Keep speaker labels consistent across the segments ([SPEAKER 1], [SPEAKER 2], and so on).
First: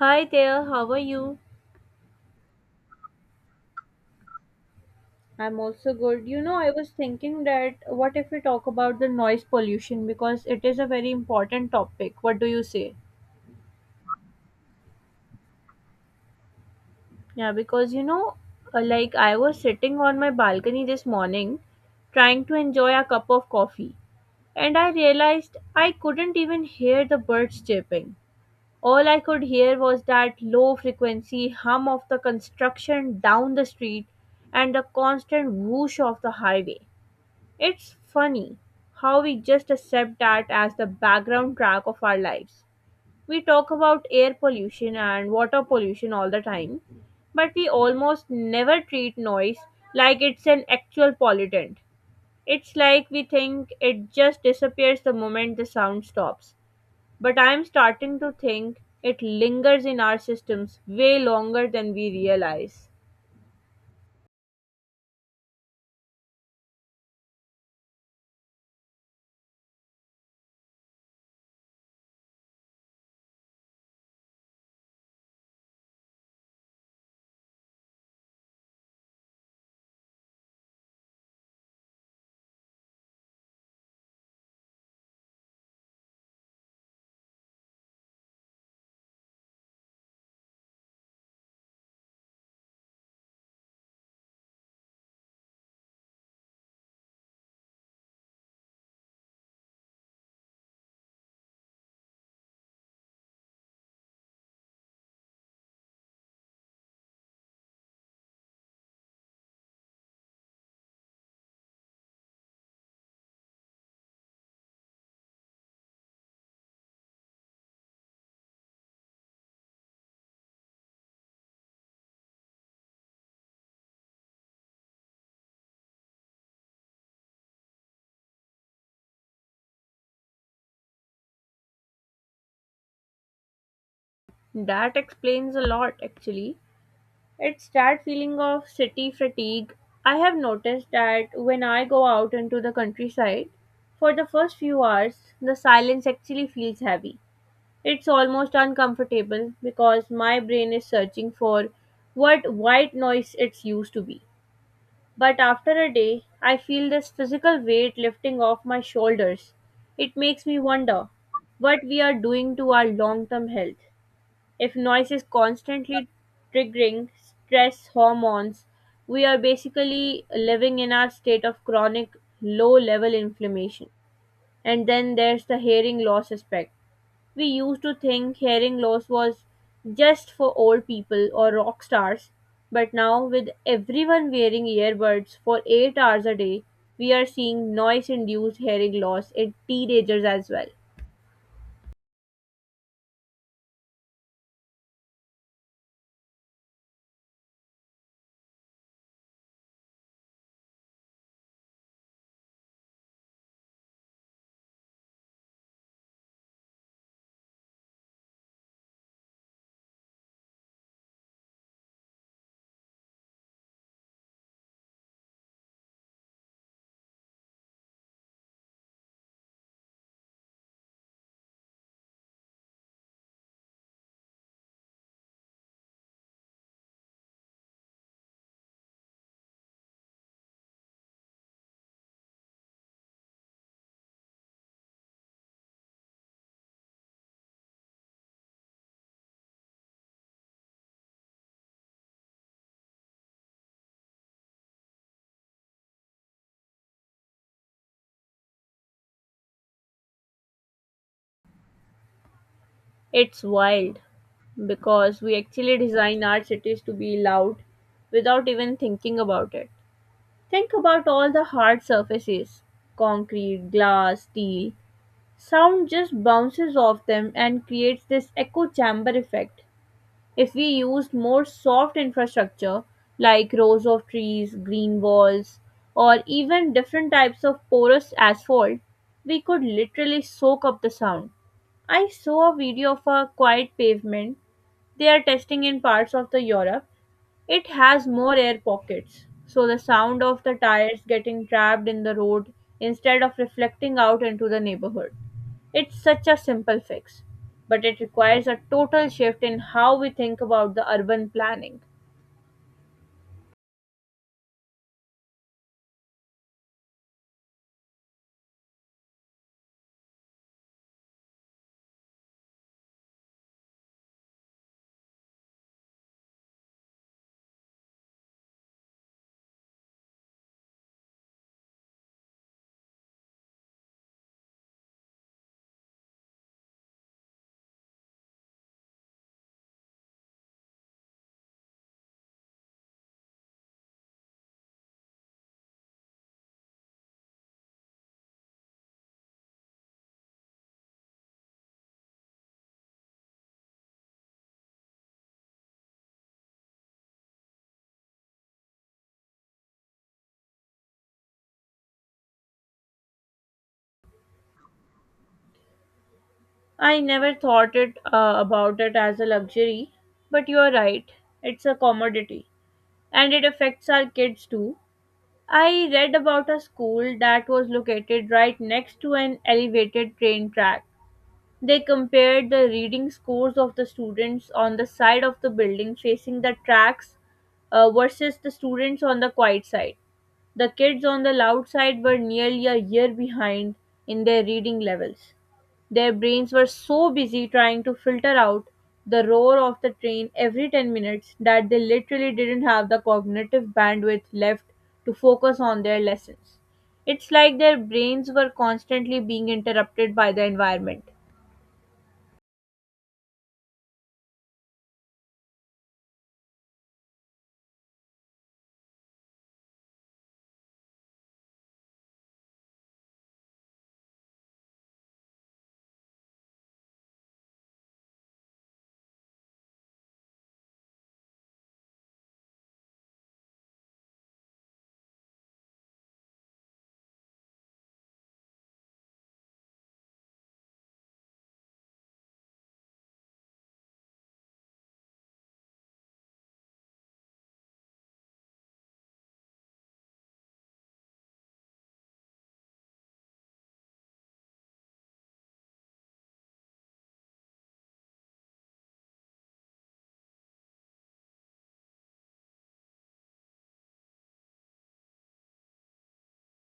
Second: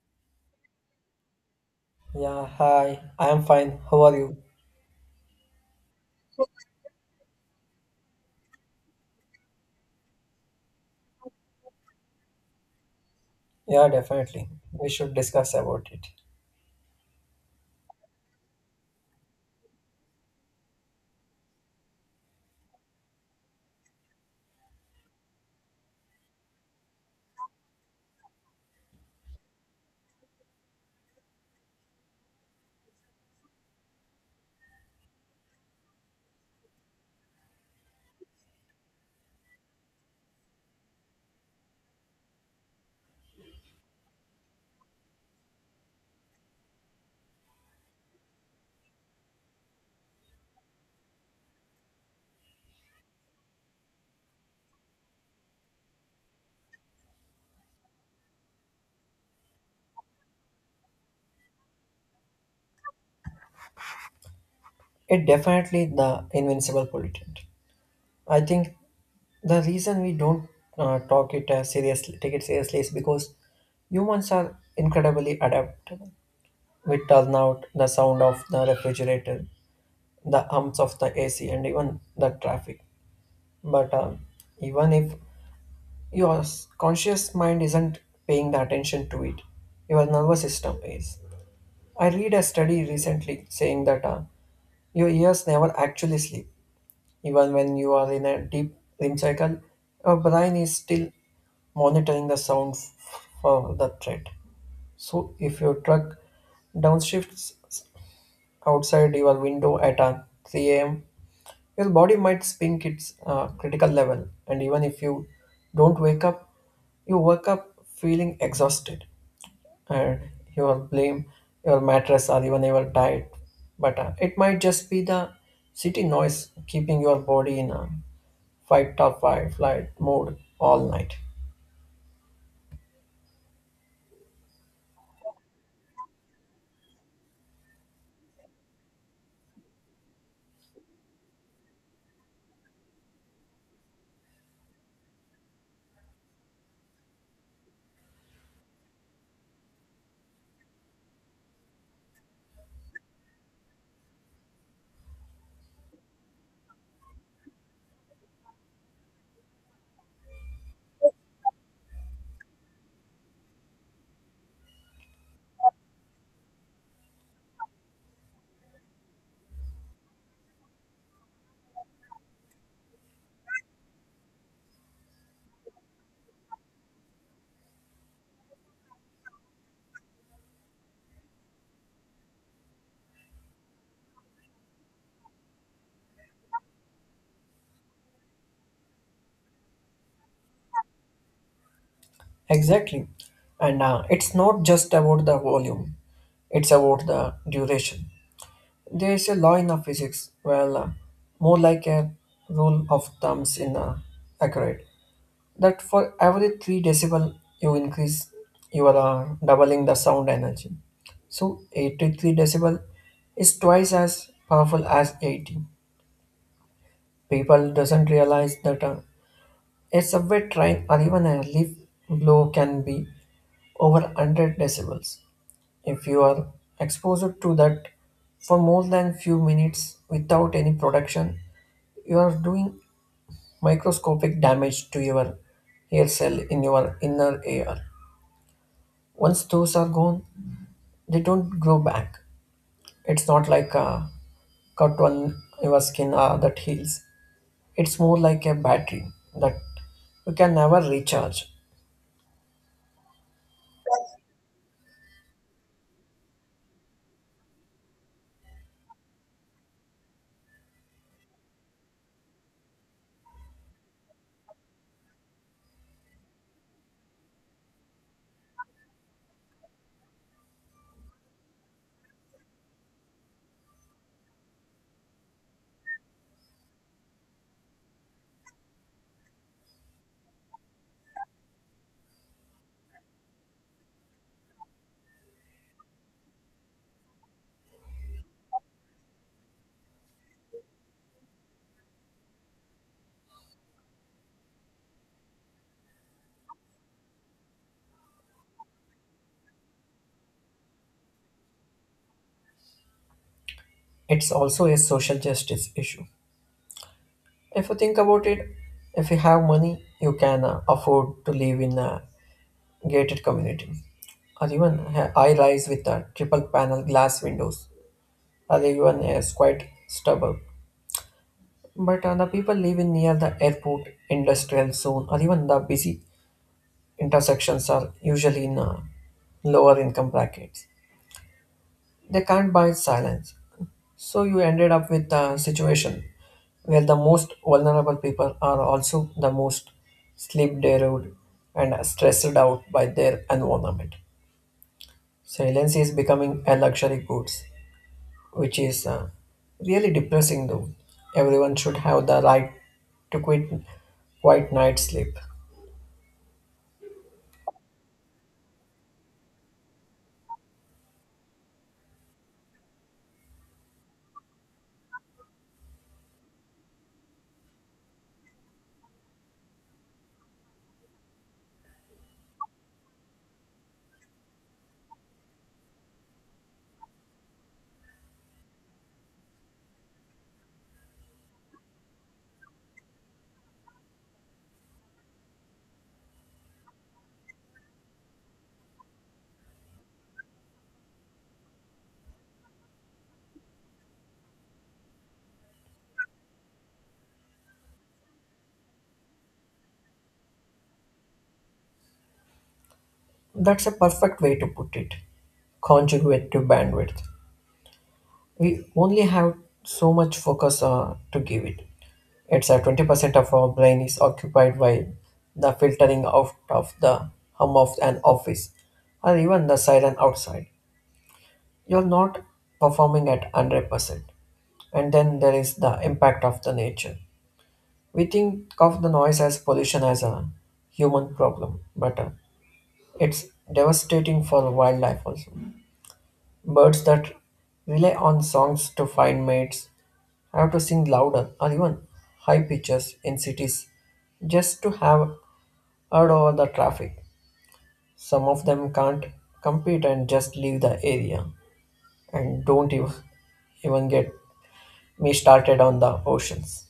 [SPEAKER 1] Hi there, how are you?
[SPEAKER 2] Yeah, hi. I am fine. How are you?
[SPEAKER 1] I'm also good. You know, I was thinking that what if we talk about the noise pollution because it is a very important topic. What do you say?
[SPEAKER 2] Yeah, definitely. We should discuss about it.
[SPEAKER 1] Yeah, because like I was sitting on my balcony this morning trying to enjoy a cup of coffee, and I realized I couldn't even hear the birds chirping. All I could hear was that low frequency hum of the construction down the street and the constant whoosh of the highway. It's funny how we just accept that as the background track of our lives. We talk about air pollution and water pollution all the time, but we almost never treat noise like it's an actual pollutant. It's like we think it just disappears the moment the sound stops. But I'm starting to think it lingers in our systems way longer than we realize.
[SPEAKER 2] It definitely the invincible pollutant. I think the reason we don't talk it seriously, take it seriously, is because humans are incredibly adaptable. We turn out the sound of the refrigerator, the hums of the AC, and even the traffic. But Even if your conscious mind isn't paying the attention to it, your nervous system is. I read a study recently saying that your ears never actually sleep. Even when you are in a deep REM cycle, your brain is still monitoring the sound for the threat. So if your truck downshifts outside your window at 3 a.m., your body might spink its critical level. And even if you don't wake up, you wake up feeling exhausted and you will blame your mattress or even your diet. But It might just be the city noise keeping your body in a fight or flight mode all night.
[SPEAKER 1] That explains a lot, actually. It's that feeling of city fatigue. I have noticed that when I go out into the countryside, for the first few hours, the silence actually feels heavy. It's almost uncomfortable because my brain is searching for what white noise it's used to be. But after a day, I feel this physical weight lifting off my shoulders. It makes me wonder what we are doing to our long term health. If noise is constantly triggering stress hormones, we are basically living in our state of chronic low level inflammation. And then there's the hearing loss aspect. We used to think hearing loss was just for old people or rock stars, but now with everyone wearing earbuds for 8 hours a day, we are seeing noise induced hearing loss in teenagers as well.
[SPEAKER 2] Exactly. And It's not just about the volume, it's about the duration. There is a law in the physics, more like a rule of thumbs in accurate. That for every 3 decibel you increase, you are doubling the sound energy. So 83 decibel is twice as powerful as 80. People doesn't realize that a subway train or even a leaf blow can be over 100 decibels. If you are exposed to that for more than few minutes without any production, you are doing microscopic damage to your hair cell in your inner ear. Once those are gone, they don't grow back. It's not like a cut on your skin that heals. It's more like a battery that you can never recharge.
[SPEAKER 1] It's wild because we actually design our cities to be loud without even thinking about it. Think about all the hard surfaces concrete, glass, steel. Sound just bounces off them and creates this echo chamber effect. If we used more soft infrastructure like rows of trees, green walls, or even different types of porous asphalt, we could literally soak up the sound. I saw a video of a quiet pavement they are testing in parts of the Europe. It has more air pockets, so the sound of the tires getting trapped in the road instead of reflecting out into the neighborhood. It's such a simple fix, but it requires a total shift in how we think about the urban planning.
[SPEAKER 2] It's also a social justice issue. If you think about it, if you have money, you can afford to live in a gated community or even a high rise with a triple panel glass windows, or even a quite stubble. But The people living near the airport, industrial zone, or even the busy intersections are usually in lower income brackets. They can't buy silence. So you ended up with a situation where the most vulnerable people are also the most sleep deprived and stressed out by their environment. Silence is becoming a luxury goods, which is really depressing though. Everyone should have the right to quit quiet night sleep.
[SPEAKER 1] I never thought it about it as a luxury, but you are right. It's a commodity, and it affects our kids too. I read about a school that was located right next to an elevated train track. They compared the reading scores of the students on the side of the building facing the tracks versus the students on the quiet side. The kids on the loud side were nearly a year behind in their reading levels. Their brains were so busy trying to filter out the roar of the train every 10 minutes that they literally didn't have the cognitive bandwidth left to focus on their lessons. It's like their brains were constantly being interrupted by the environment.
[SPEAKER 2] That's a perfect way to put it. Conjugative bandwidth. We only have so much focus to give it. It's 20% of our brain is occupied by the filtering out of the hum of an office or even the siren outside. You're not performing at 100%. And then there is the impact of the nature. We think of the noise as pollution as a human problem, but it's devastating for wildlife also. Birds that rely on songs to find mates I have to sing louder or even high pitches in cities just to have heard all the traffic. Some of them can't compete and just leave the area. And don't even, even get me started on the oceans.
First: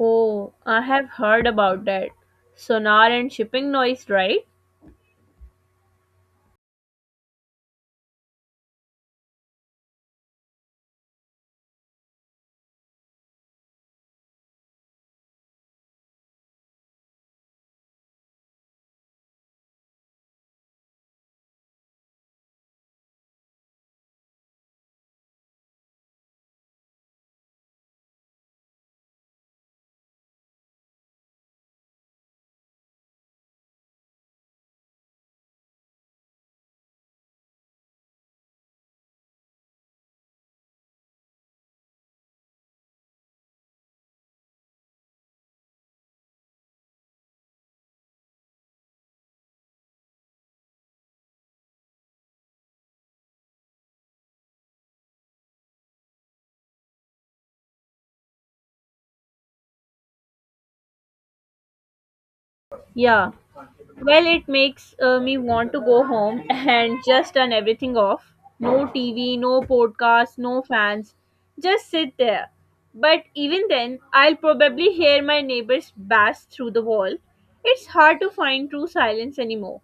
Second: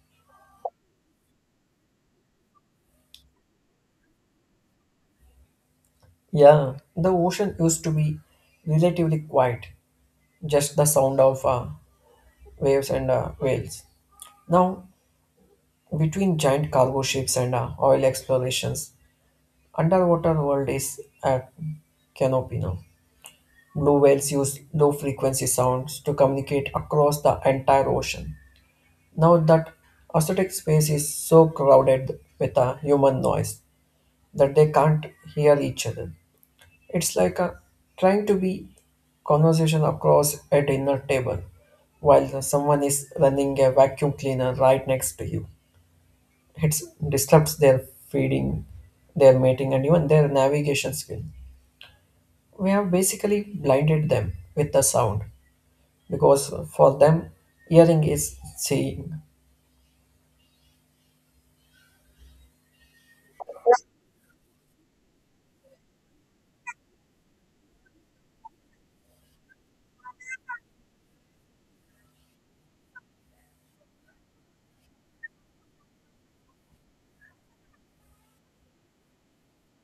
[SPEAKER 1] Oh, I have heard about that. Sonar and shipping noise, right?
[SPEAKER 2] Yeah, the ocean used to be relatively quiet, just the sound of waves and whales. Now, between giant cargo ships and oil explorations, underwater world is at canopy now. Blue whales use low frequency sounds to communicate across the entire ocean. Now that aesthetic space is so crowded with a human noise that they can't hear each other. It's like trying to be conversation across a dinner table while someone is running a vacuum cleaner right next to you. It disrupts their feeding, their mating, and even their navigation skill. We have basically blinded them with the sound because for them, hearing is seeing.
[SPEAKER 1] Yeah. Well, it makes me want to go home and just turn everything off. No TV, no podcast, no fans. Just sit there. But even then, I'll probably hear my neighbors bash through the wall. It's hard to find true silence anymore.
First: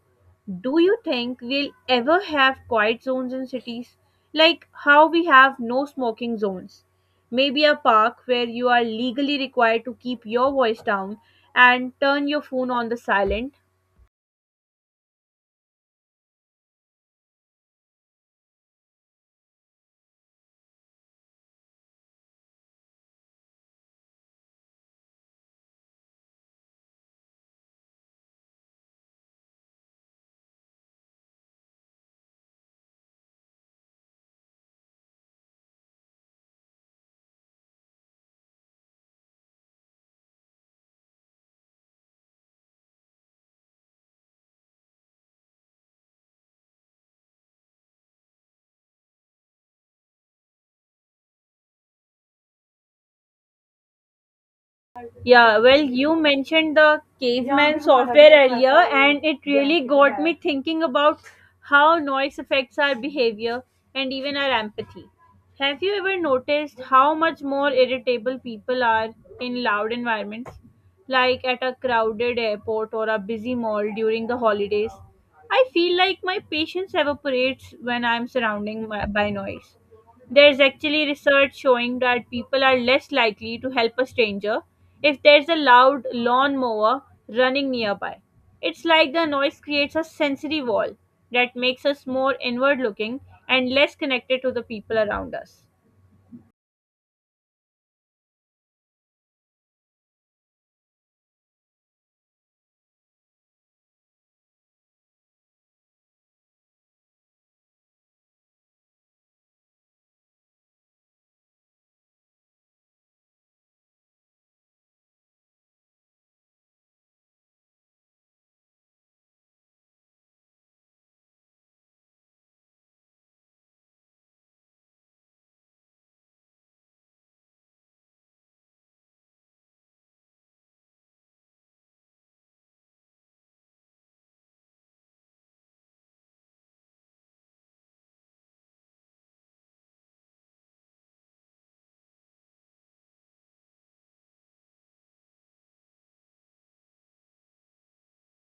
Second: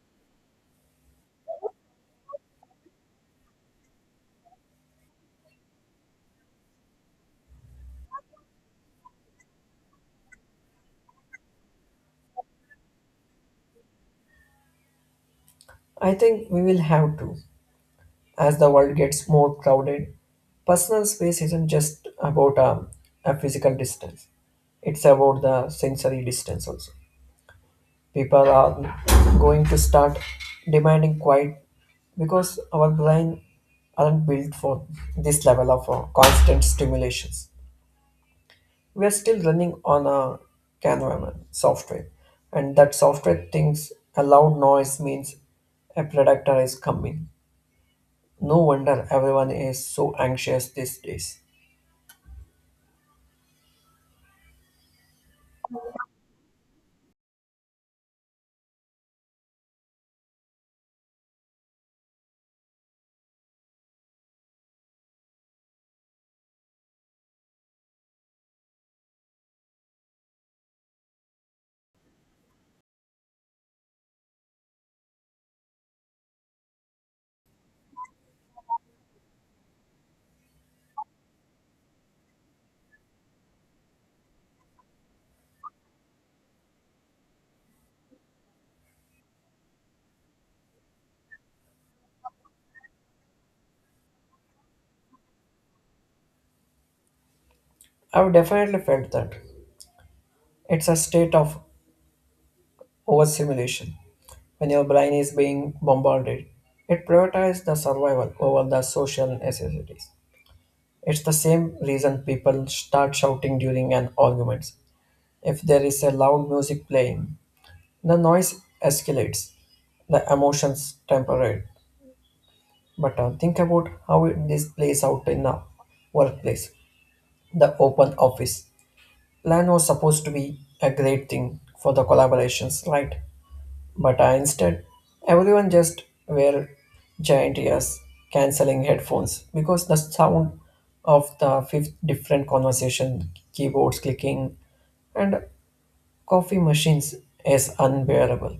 [SPEAKER 1] Do you think we'll ever have quiet zones in cities? Like how we have no smoking zones? Maybe a park where you are legally required to keep your voice down and turn your phone on the silent.
[SPEAKER 2] I think we will have to as the world gets more crowded. Personal space isn't just about a physical distance, it's about the sensory distance also. People are going to start demanding quiet because our brain aren't built for this level of constant stimulations. We're still running on a Canvaman software, and that software thinks a loud noise means a predator is coming. No wonder everyone is so anxious these days.
[SPEAKER 1] Yeah, well, you mentioned the caveman software earlier, and it really got me thinking about how noise affects our behavior and even our empathy. Have you ever noticed how much more irritable people are in loud environments, like at a crowded airport or a busy mall during the holidays? I feel like my patience evaporates when I'm surrounded by noise. There's actually research showing that people are less likely to help a stranger if there's a loud lawnmower running nearby. It's like the noise creates a sensory wall that makes us more inward looking and less connected to the people around us.
[SPEAKER 2] I've definitely felt that. It's a state of overstimulation. When your brain is being bombarded, it prioritizes the survival over the social necessities. It's the same reason people start shouting during an argument. If there is a loud music playing, the noise escalates, the emotions temperate. But Think about how this plays out in a workplace, the open office. Plan was supposed to be a great thing for the collaborations, right? But Instead, everyone just wear giant ears, cancelling headphones because the sound of the fifth different conversation, keyboards clicking, and coffee machines is unbearable.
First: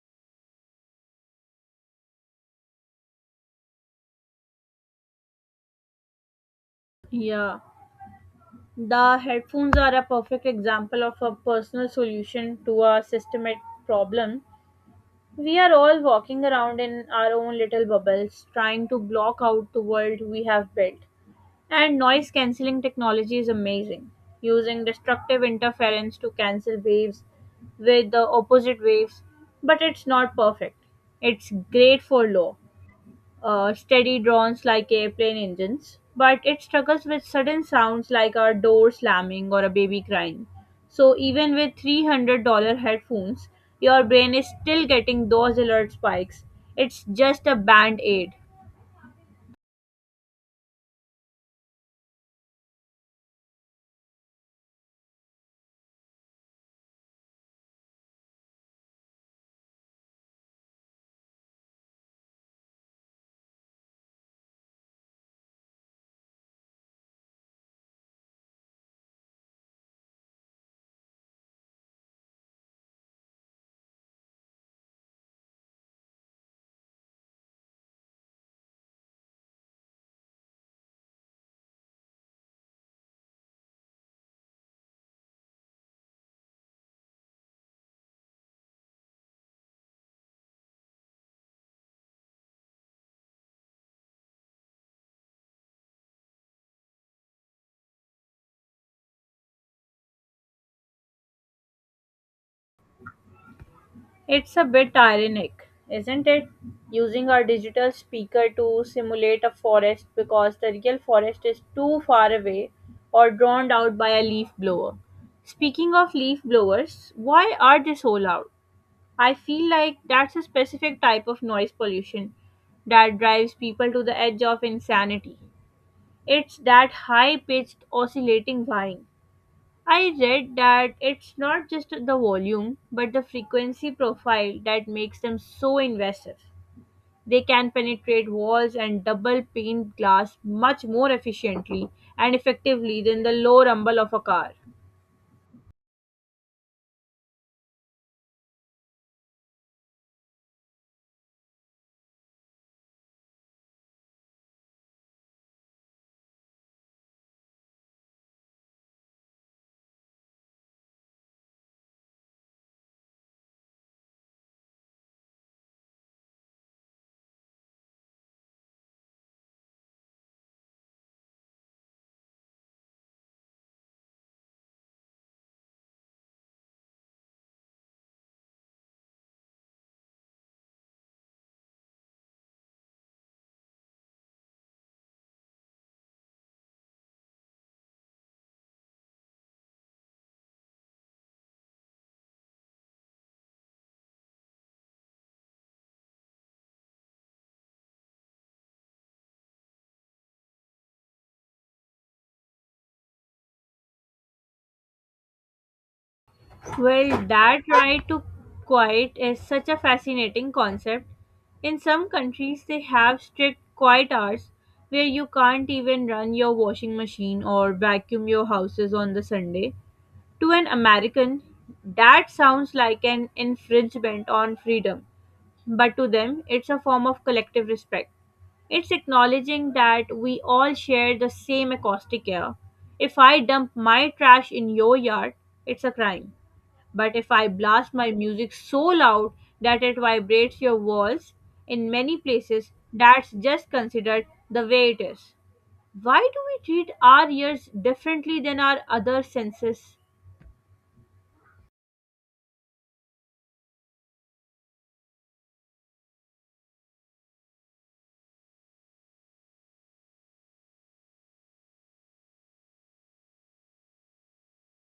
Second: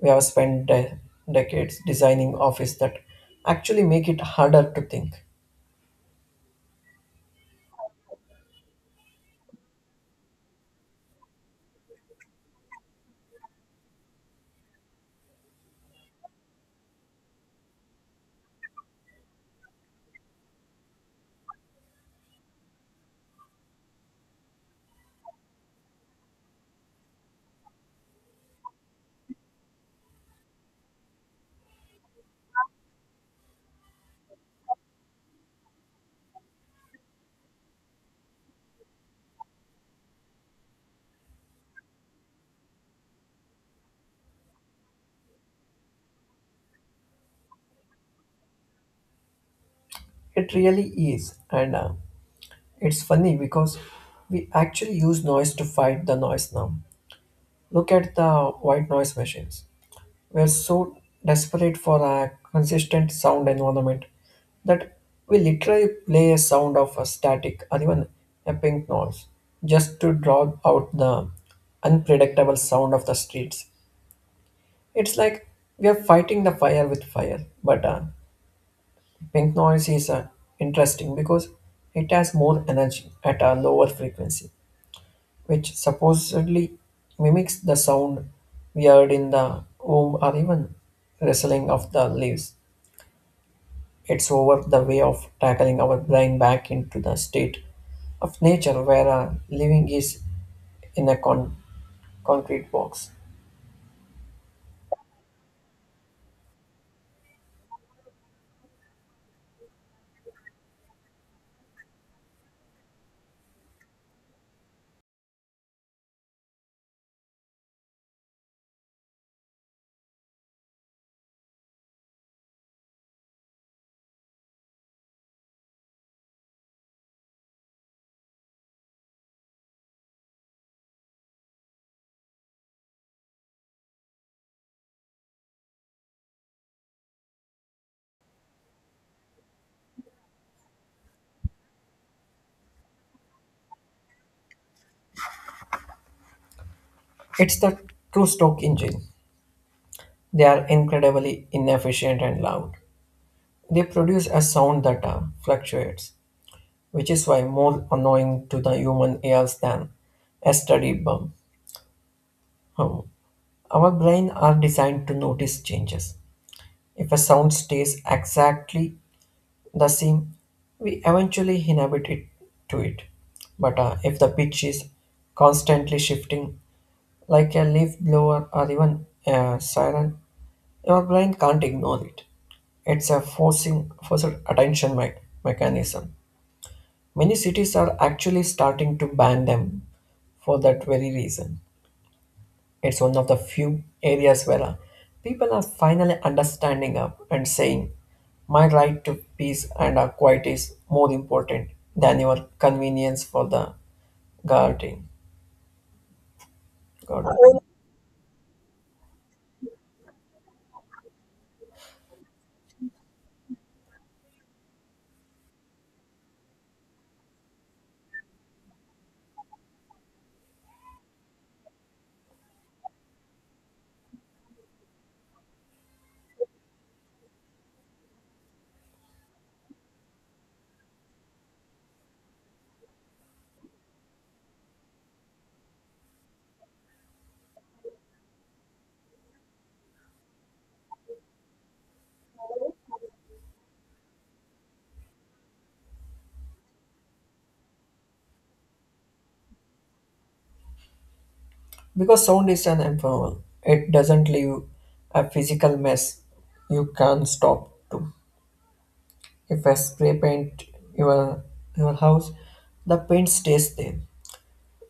[SPEAKER 2] We have spent decades designing office that actually make it harder to think.
[SPEAKER 1] Yeah, the headphones are a perfect example of a personal solution to a systemic problem. We are all walking around in our own little bubbles, trying to block out the world we have built. And noise cancelling technology is amazing, using destructive interference to cancel waves with the opposite waves, but it's not perfect. It's great for law steady drones like airplane engines, but it struggles with sudden sounds like a door slamming or a baby crying. So even with $300 headphones, your brain is still getting those alert spikes. It's just a band aid.
[SPEAKER 2] It really is, and it's funny because we actually use noise to fight the noise now. Look at the white noise machines. We're so desperate for a consistent sound environment that we literally play a sound of a static or even a pink noise just to draw out the unpredictable sound of the streets. It's like we are fighting the fire with fire. But Pink noise is interesting because it has more energy at a lower frequency, which supposedly mimics the sound we heard in the womb or even rustling of the leaves. It's over the way of tackling our brain back into the state of nature where living is in a concrete box.
[SPEAKER 1] It's a bit ironic, isn't it? Using our digital speaker to simulate a forest because the real forest is too far away or drowned out by a leaf blower. Speaking of leaf blowers, why are they so loud? I feel like that's a specific type of noise pollution that drives people to the edge of insanity. It's that high pitched oscillating whine. I read that it's not just the volume but the frequency profile that makes them so invasive. They can penetrate walls and double pane glass much more efficiently and effectively than the low rumble of a car.
[SPEAKER 2] It's the true stock engine. They are incredibly inefficient and loud. They produce a sound that fluctuates, which is why more annoying to the human ears than a steady bum. Hum. Our brain are designed to notice changes. If a sound stays exactly the same, we eventually inhabit it to it. But If the pitch is constantly shifting, like a leaf blower or even a siren, your brain can't ignore it. It's a forcing forced attention mechanism. Many cities are actually starting to ban them for that very reason. It's one of the few areas where people are finally understanding up and saying, my right to peace and quiet is more important than your convenience for the garden.
[SPEAKER 1] Well,
[SPEAKER 2] garden.
[SPEAKER 1] that right to quiet is such a fascinating concept. In some countries, they have strict quiet hours where you can't even run your washing machine or vacuum your houses on the Sunday. To an American, that sounds like an infringement on freedom, but to them, it's a form of collective respect. It's acknowledging that we all share the same acoustic air. If I dump my trash in your yard, it's a crime. But if I blast my music so loud that it vibrates your walls, in many places, that's just considered the way it is. Why do we treat our ears differently than our other senses?
[SPEAKER 2] Because sound is an informal, it doesn't leave a physical mess you can't stop to. If I spray paint your, your house, the paint stays there.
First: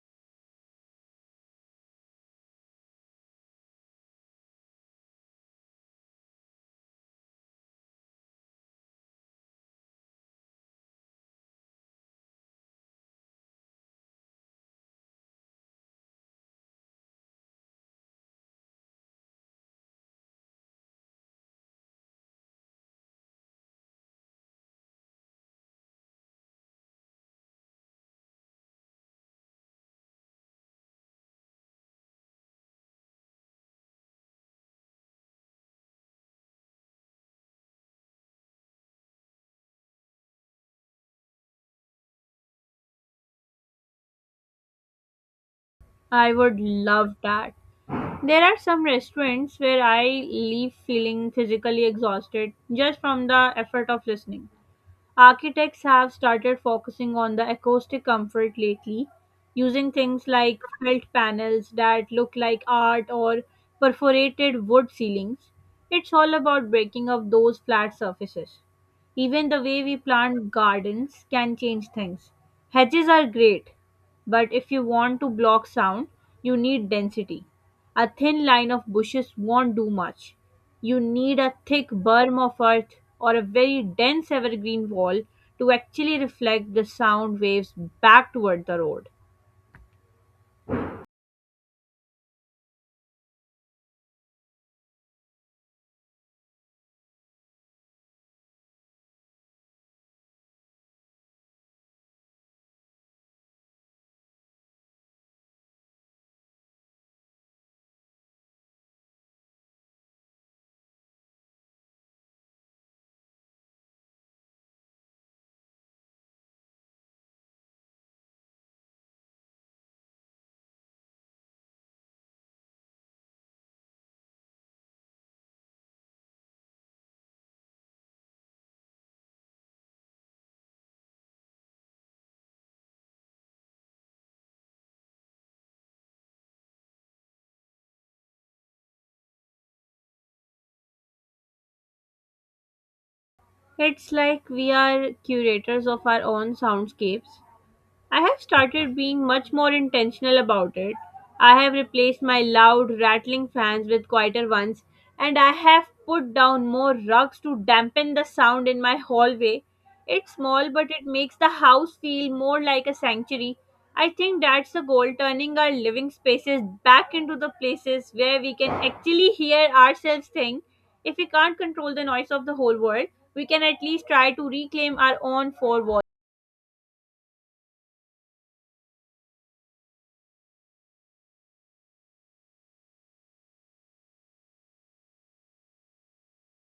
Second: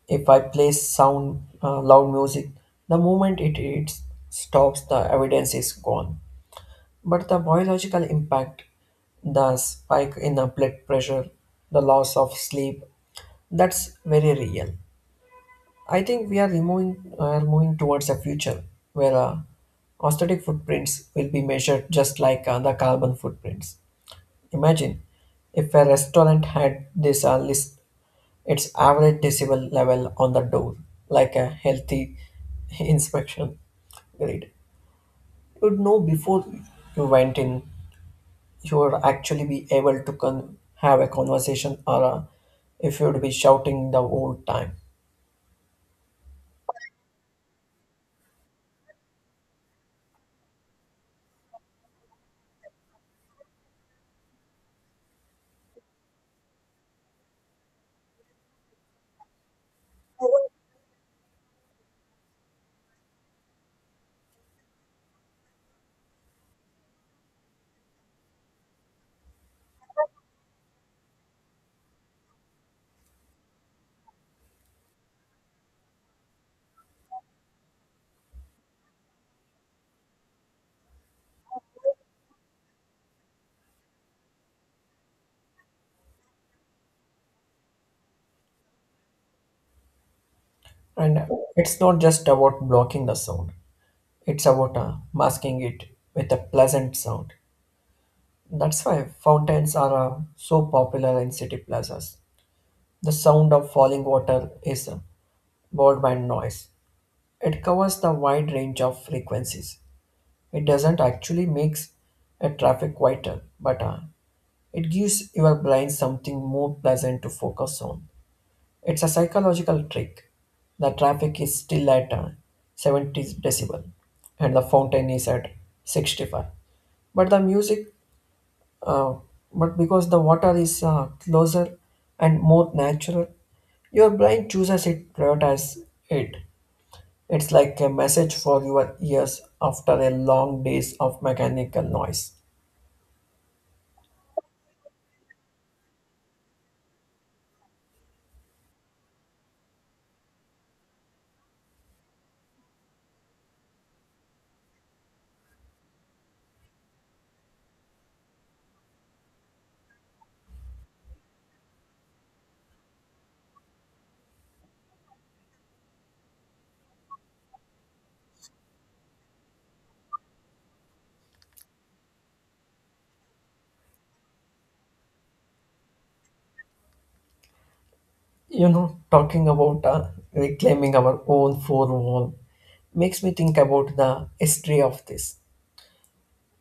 [SPEAKER 2] If I play sound loud music, the moment it stops, the evidence is gone. But the biological impact, the spike in the blood pressure, the loss of sleep, that's very real. I think we are moving towards a future where aesthetic footprints will be measured just like the carbon footprints. Imagine if a restaurant had this list its average decibel level on the door, like a healthy inspection grid. You'd know before you went in, you would actually be able to have a conversation or if you'd be shouting the whole time.
[SPEAKER 1] I would love that. There are some restaurants where I leave feeling physically exhausted just from the effort of listening. Architects have started focusing on the acoustic comfort lately, using things like felt panels that look like art or perforated wood ceilings. It's all about breaking up those flat surfaces. Even the way we plant gardens can change things. Hedges are great, but if you want to block sound, you need density. A thin line of bushes won't do much. You need a thick berm of earth or a very dense evergreen wall to actually reflect the sound waves back toward the road.
[SPEAKER 2] And it's not just about blocking the sound, it's about masking it with a pleasant sound. That's why fountains are so popular in city plazas. The sound of falling water is a worldwide noise. It covers the wide range of frequencies. It doesn't actually makes a traffic quieter, but it gives your brain something more pleasant to focus on. It's a psychological trick. The traffic is still at 70 decibel, and the fountain is at 65. But the music, uh, but because the water is closer and more natural, your brain prioritizes it. It's like a message for your ears after a long days of mechanical noise.
[SPEAKER 1] It's like we are curators of our own soundscapes. I have started being much more intentional about it. I have replaced my loud, rattling fans with quieter ones, and I have put down more rugs to dampen the sound in my hallway. It's small, but it makes the house feel more like a sanctuary. I think that's the goal turning our living spaces back into the places where we can actually hear ourselves think. If we can't control the noise of the whole world, we can at least try to reclaim our own four walls.
[SPEAKER 2] You know, talking about reclaiming our own four wall makes me think about the history of this.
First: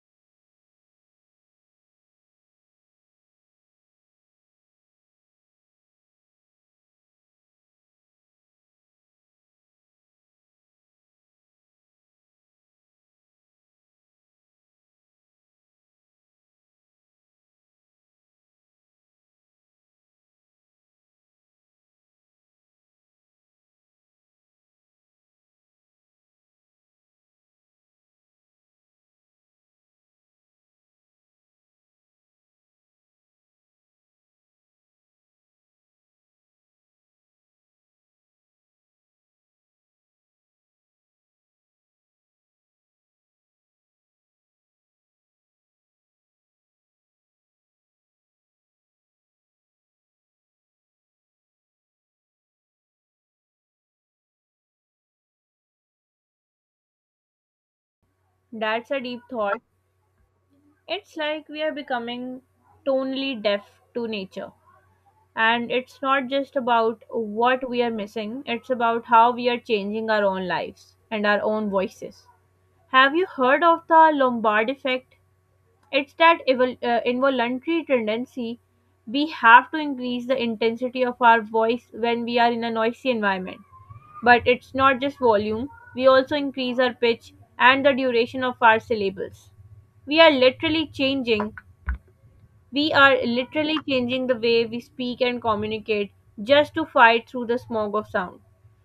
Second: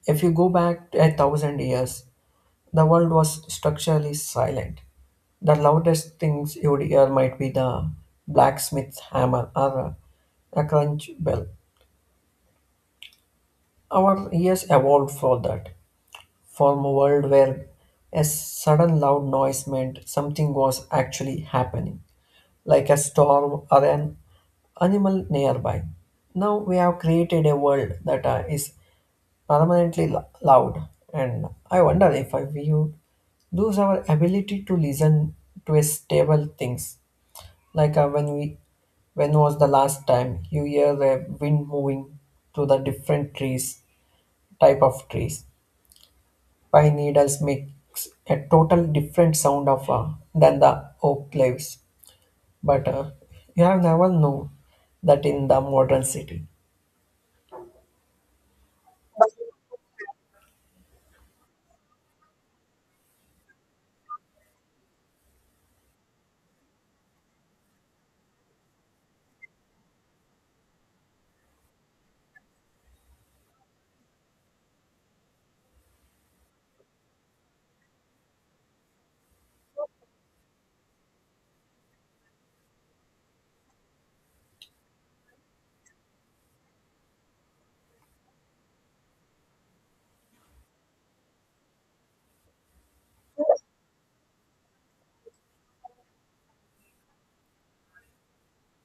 [SPEAKER 2] If you go back 1,000 years, the world was structurally silent. The loudest things you would hear might be the blacksmith's hammer or a crunch bell. Our ears evolved for that. From a world where a sudden loud noise meant something was actually happening, like a storm or an animal nearby. Now we have created a world that is permanently loud, and I wonder if we would lose our ability to listen to a stable things, like when was the last time you hear the wind moving to the different trees, type of trees? Pine needles makes a total different sound of than the oak leaves, but you have never known that in the modern city.
[SPEAKER 1] That's a deep thought. It's like we are becoming tonally deaf to nature. And it's not just about what we are missing, it's about how we are changing our own lives and our own voices. Have you heard of the Lombard effect? It's that involuntary tendency we have to increase the intensity of our voice when we are in a noisy environment. But it's not just volume, we also increase our pitch and the duration of our syllables we are literally changing we are literally changing the way we speak and communicate just to fight through the smog of sound.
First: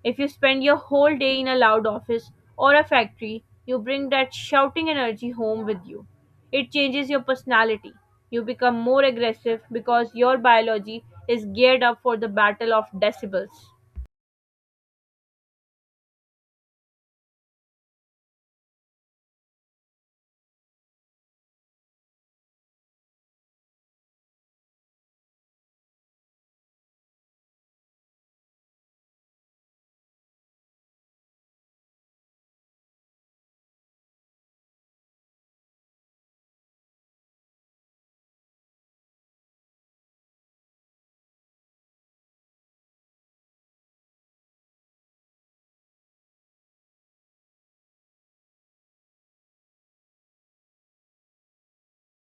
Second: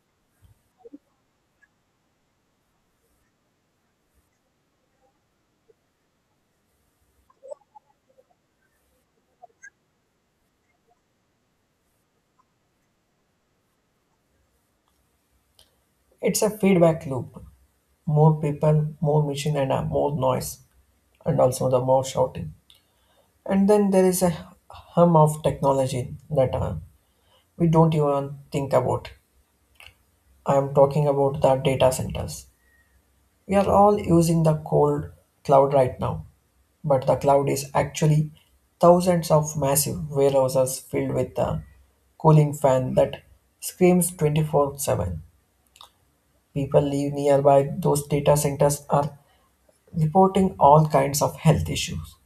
[SPEAKER 1] If you spend your whole day in a loud office or a factory, you bring that shouting energy home with you. It changes your personality. You become more aggressive because your biology is geared up for the battle of decibels.
[SPEAKER 2] It's a feedback loop. More people, more machine, and more noise, and also the more shouting. And then there is a hum of technology that we don't even think about. I am talking about the data centers. We are all using the cold cloud right now, but the cloud is actually thousands of massive warehouses filled with a cooling fan that screams 24/7. People live nearby those data centers are reporting all kinds of health issues.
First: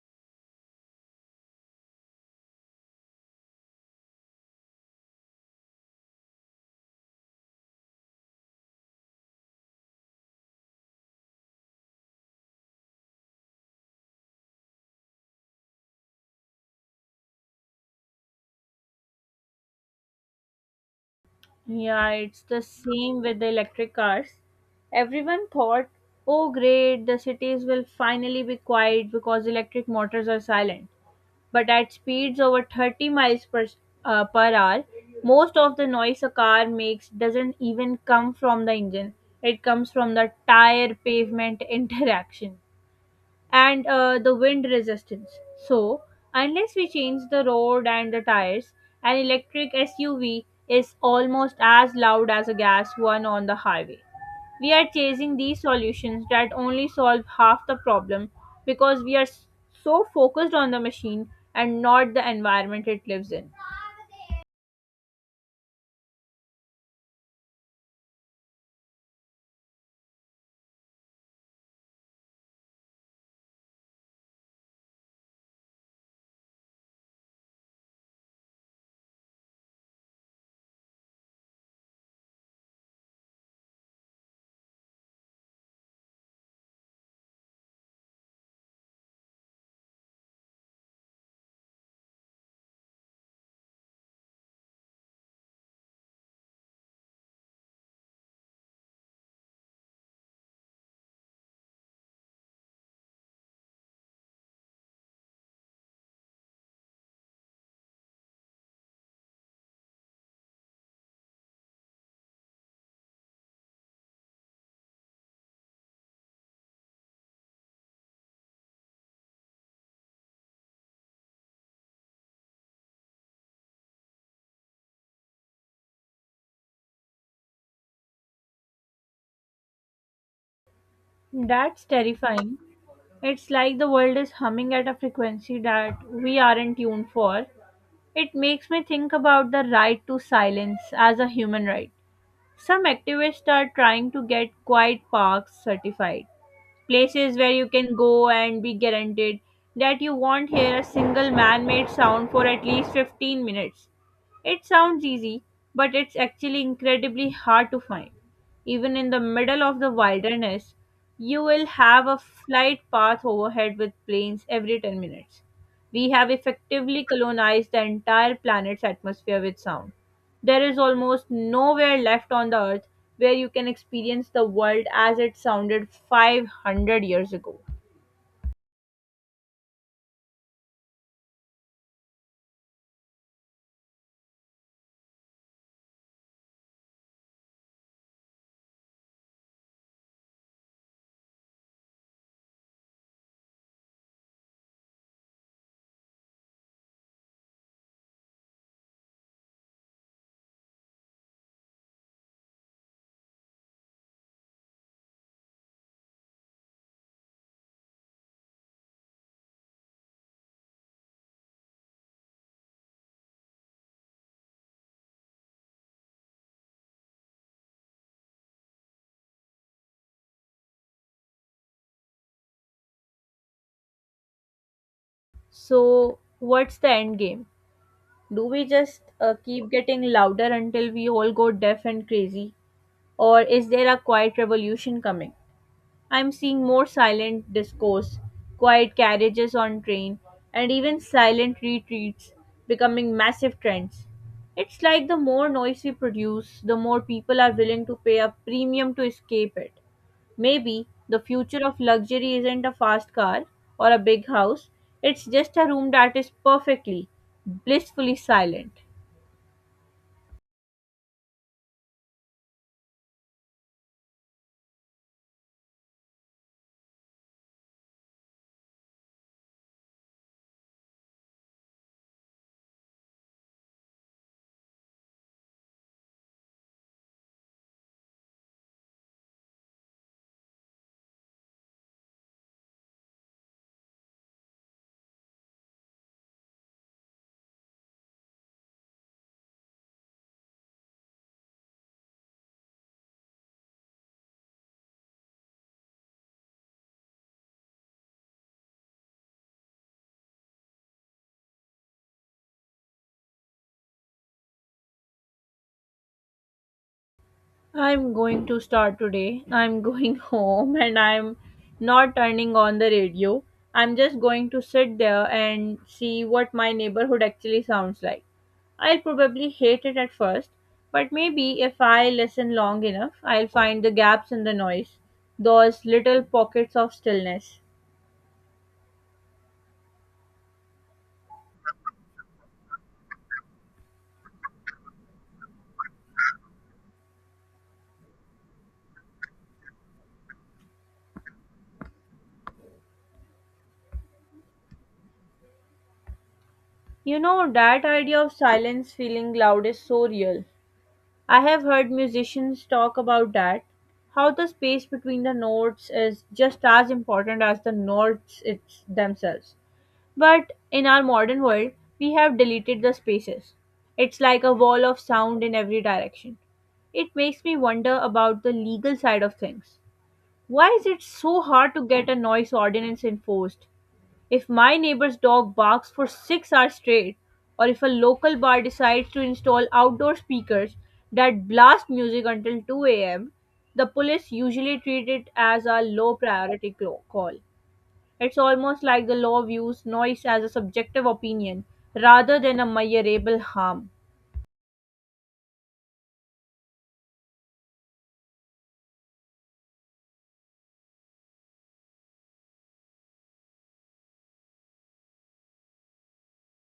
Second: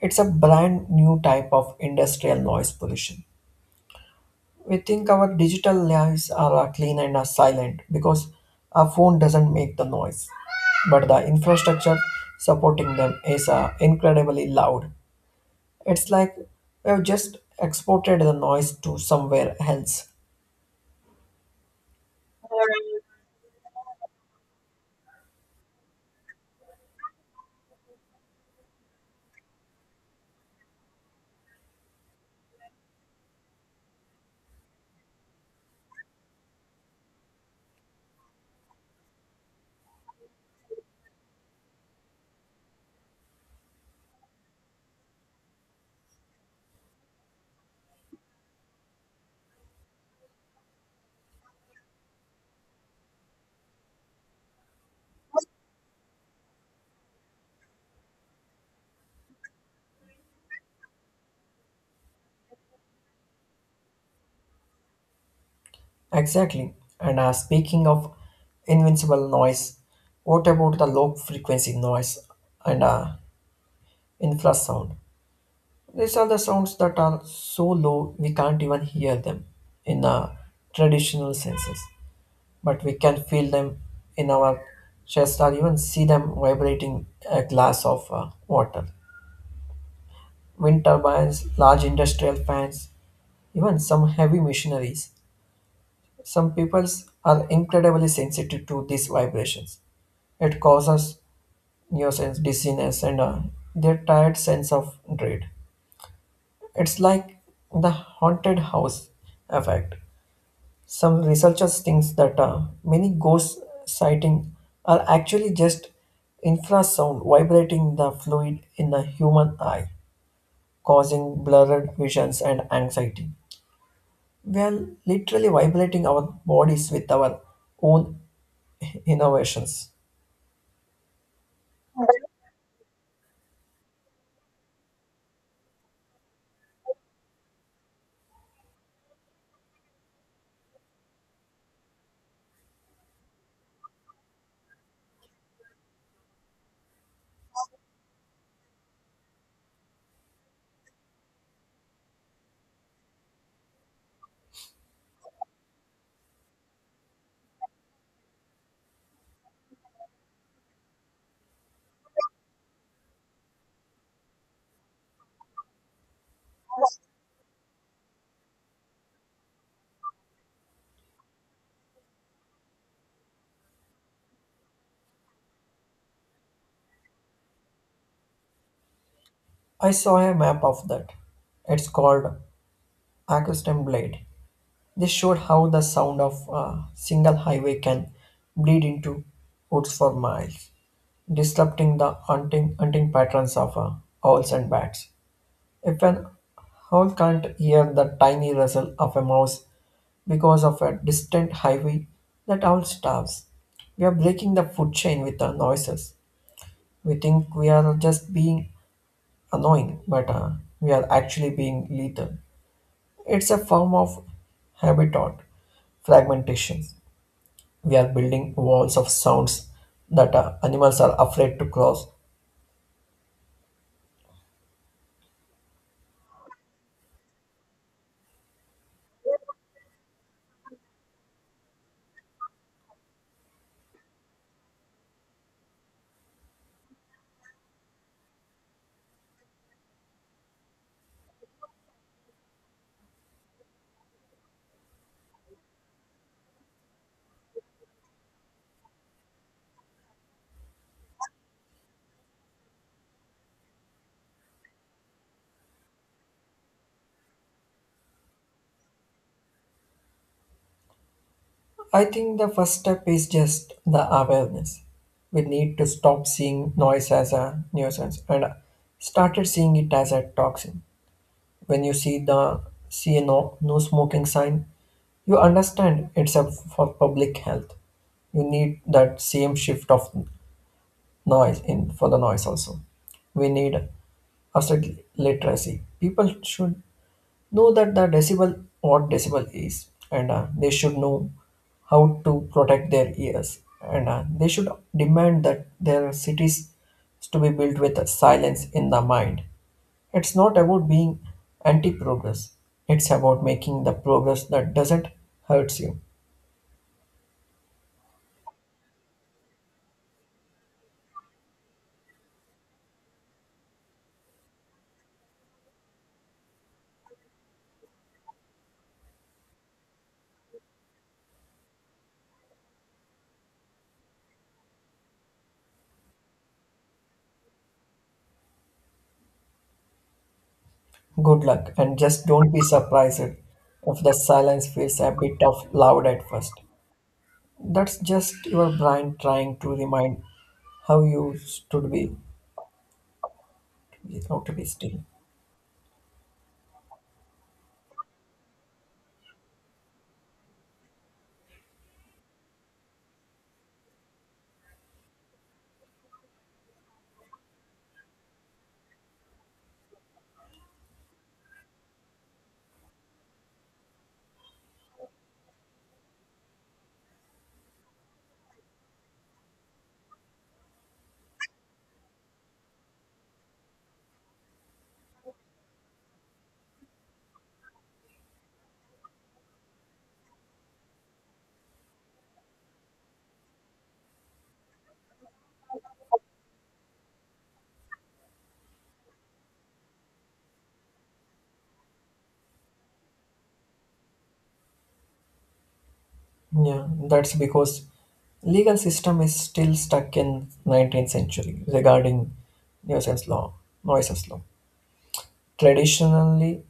[SPEAKER 2] It's a brand new type of industrial noise pollution. We think our digital lives are clean and are silent because our phone doesn't make the noise, but the infrastructure supporting them is incredibly loud. It's like we've just exported the noise to somewhere else.
[SPEAKER 1] Yeah, it's the same with the electric cars. Everyone thought, oh great, the cities will finally be quiet because electric motors are silent. But at speeds over 30 miles per hour, most of the noise a car makes doesn't even come from the engine. It comes from the tire pavement interaction and the wind resistance. So, unless we change the road and the tires, an electric SUV is almost as loud as a gas one on the highway. We are chasing these solutions that only solve half the problem because we are so focused on the machine and not the environment it lives in.
[SPEAKER 2] Exactly. And speaking of invincible noise, what about the low frequency noise and infrasound? These are the sounds that are so low we can't even hear them in traditional senses, but we can feel them in our chest, or even see them vibrating a glass of water. Wind turbines, large industrial fans, even some heavy machineries. Some peoples are incredibly sensitive to these vibrations. It causes nuisance, dizziness, and their tired sense of dread. It's like the haunted house effect. Some researchers think that many ghost sightings are actually just infrasound vibrating the fluid in the human eye, causing blurred visions and anxiety. We are literally vibrating our bodies with our own innovations.
[SPEAKER 1] That's terrifying. It's like the world is humming at a frequency that we aren't tuned for. It makes me think about the right to silence as a human right. Some activists are trying to get quiet parks certified, places where you can go and be guaranteed that you won't hear a single man made sound for at least 15 minutes. It sounds easy, but it's actually incredibly hard to find. Even in the middle of the wilderness, you will have a flight path overhead with planes every 10 minutes. We have effectively colonized the entire planet's atmosphere with sound. There is almost nowhere left on the earth where you can experience the world as it sounded 500 years ago.
[SPEAKER 2] I saw a map of that. It's called Acoustic Blade. This showed how the sound of a single highway can bleed into woods for miles, disrupting the hunting patterns of owls and bats. If an owl can't hear the tiny rustle of a mouse because of a distant highway, that owl starves. We are breaking the food chain with our noises. We think we are just being annoying, but we are actually being lethal. It's a form of habitat fragmentation. We are building walls of sounds that animals are afraid to cross.
[SPEAKER 1] So, what's the end game? Do we just keep getting louder until we all go deaf and crazy? Or is there a quiet revolution coming? I'm seeing more silent discourse, quiet carriages on train, and even silent retreats becoming massive trends. It's like the more noise we produce, the more people are willing to pay a premium to escape it. Maybe the future of luxury isn't a fast car or a big house, it's just a room that is perfectly, blissfully silent.
[SPEAKER 2] I think the first step is just the awareness. We need to stop seeing noise as a nuisance and started seeing it as a toxin. When you see the see a no smoking sign, you understand it's a for public health. You need that same shift of noise in for the noise also. We need asset literacy. People should know that the decibel what decibel is and they should know how to protect their ears, and they should demand that their cities to be built with silence in the mind. It's not about being anti progress, it's about making the progress that doesn't hurts you.
[SPEAKER 1] I'm going to start today. I'm going home and I'm not turning on the radio. I'm just going to sit there and see what my neighborhood actually sounds like. I'll probably hate it at first, but maybe if I listen long enough, I'll find the gaps in the noise, those little pockets of stillness.
[SPEAKER 2] Good luck, and just don't be surprised if the silence feels a bit of loud at first. That's just your brain trying to remind how you should be without to be still.
[SPEAKER 1] You know, that idea of silence feeling loud is so real. I have heard musicians talk about that, how the space between the notes is just as important as the notes it's themselves. But in our modern world, we have deleted the spaces. It's like a wall of sound in every direction. It makes me wonder about the legal side of things. Why is it so hard to get a noise ordinance enforced? If my neighbor's dog barks for 6 hours straight, or if a local bar decides to install outdoor speakers that blast music until 2 a.m., the police usually treat it as a low priority call. It's almost like the law views noise as a subjective opinion rather than a measurable harm.
[SPEAKER 2] Yeah, that's because legal system is still stuck in 19th century regarding nuisance law, nuisance law. Traditionally,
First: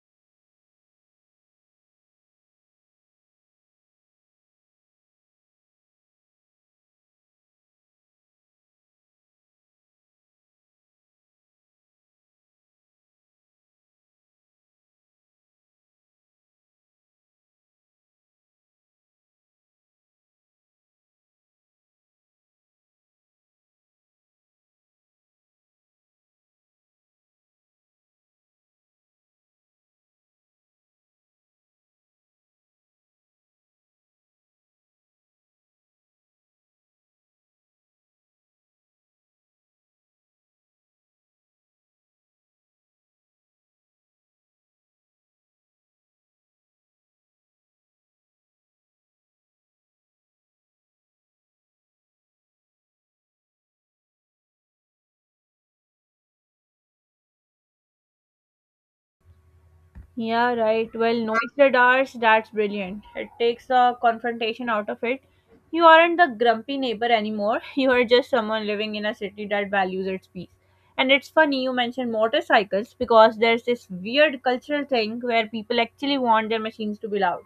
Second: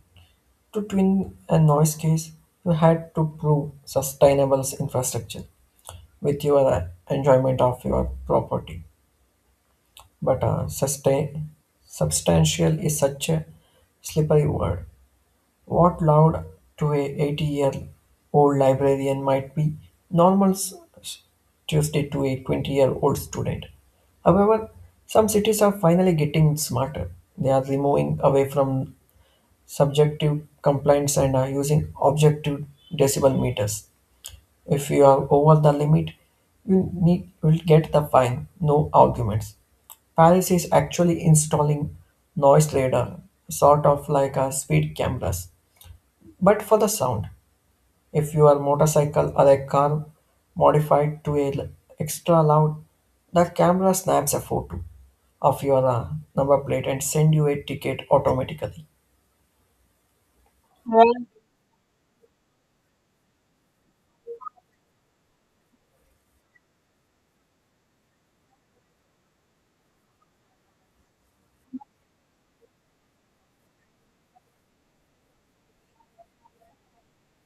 [SPEAKER 2] to win a noise case, you had to prove sustainable infrastructure with your enjoyment of your property. But uh, sustain, substantial is such a slippery word. What loud to a 80-year-old librarian might be normal s- Tuesday to a 20-year-old student. However, some cities are finally getting smarter. They are removing away from subjective complaints and are using objective decibel meters. If you are over the limit, you need will get the fine. No arguments. Paris is actually installing noise radar, sort of like a speed cameras but for the sound. If your motorcycle or a car modified to a l- extra loud, the camera snaps a photo of your number plate and send you a ticket automatically.
[SPEAKER 1] Yeah, right. Well, noise ours, that's brilliant. It takes the confrontation out of it. You aren't the grumpy neighbor anymore. You are just someone living in a city that values its peace. And it's funny you mentioned motorcycles because there's this weird cultural thing where people actually want their machines to be loud.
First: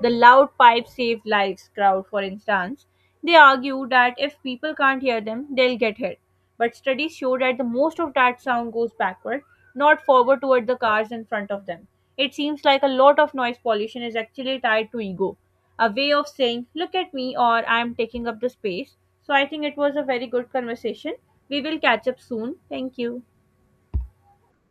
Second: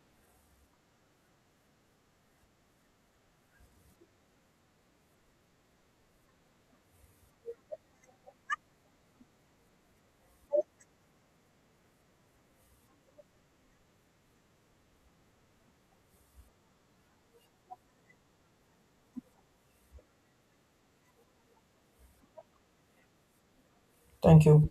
[SPEAKER 1] The loud pipe saved lives crowd, for instance. They argue that if people can't hear them, they'll get hit but studies show that the most of that sound goes backward, not forward toward the cars in front of them. It seems like a lot of noise pollution is actually tied to ego, a way of saying, look at me or I'm taking up the space. So I think it was a very good conversation. We will catch up soon. Thank you.
[SPEAKER 2] Thank you.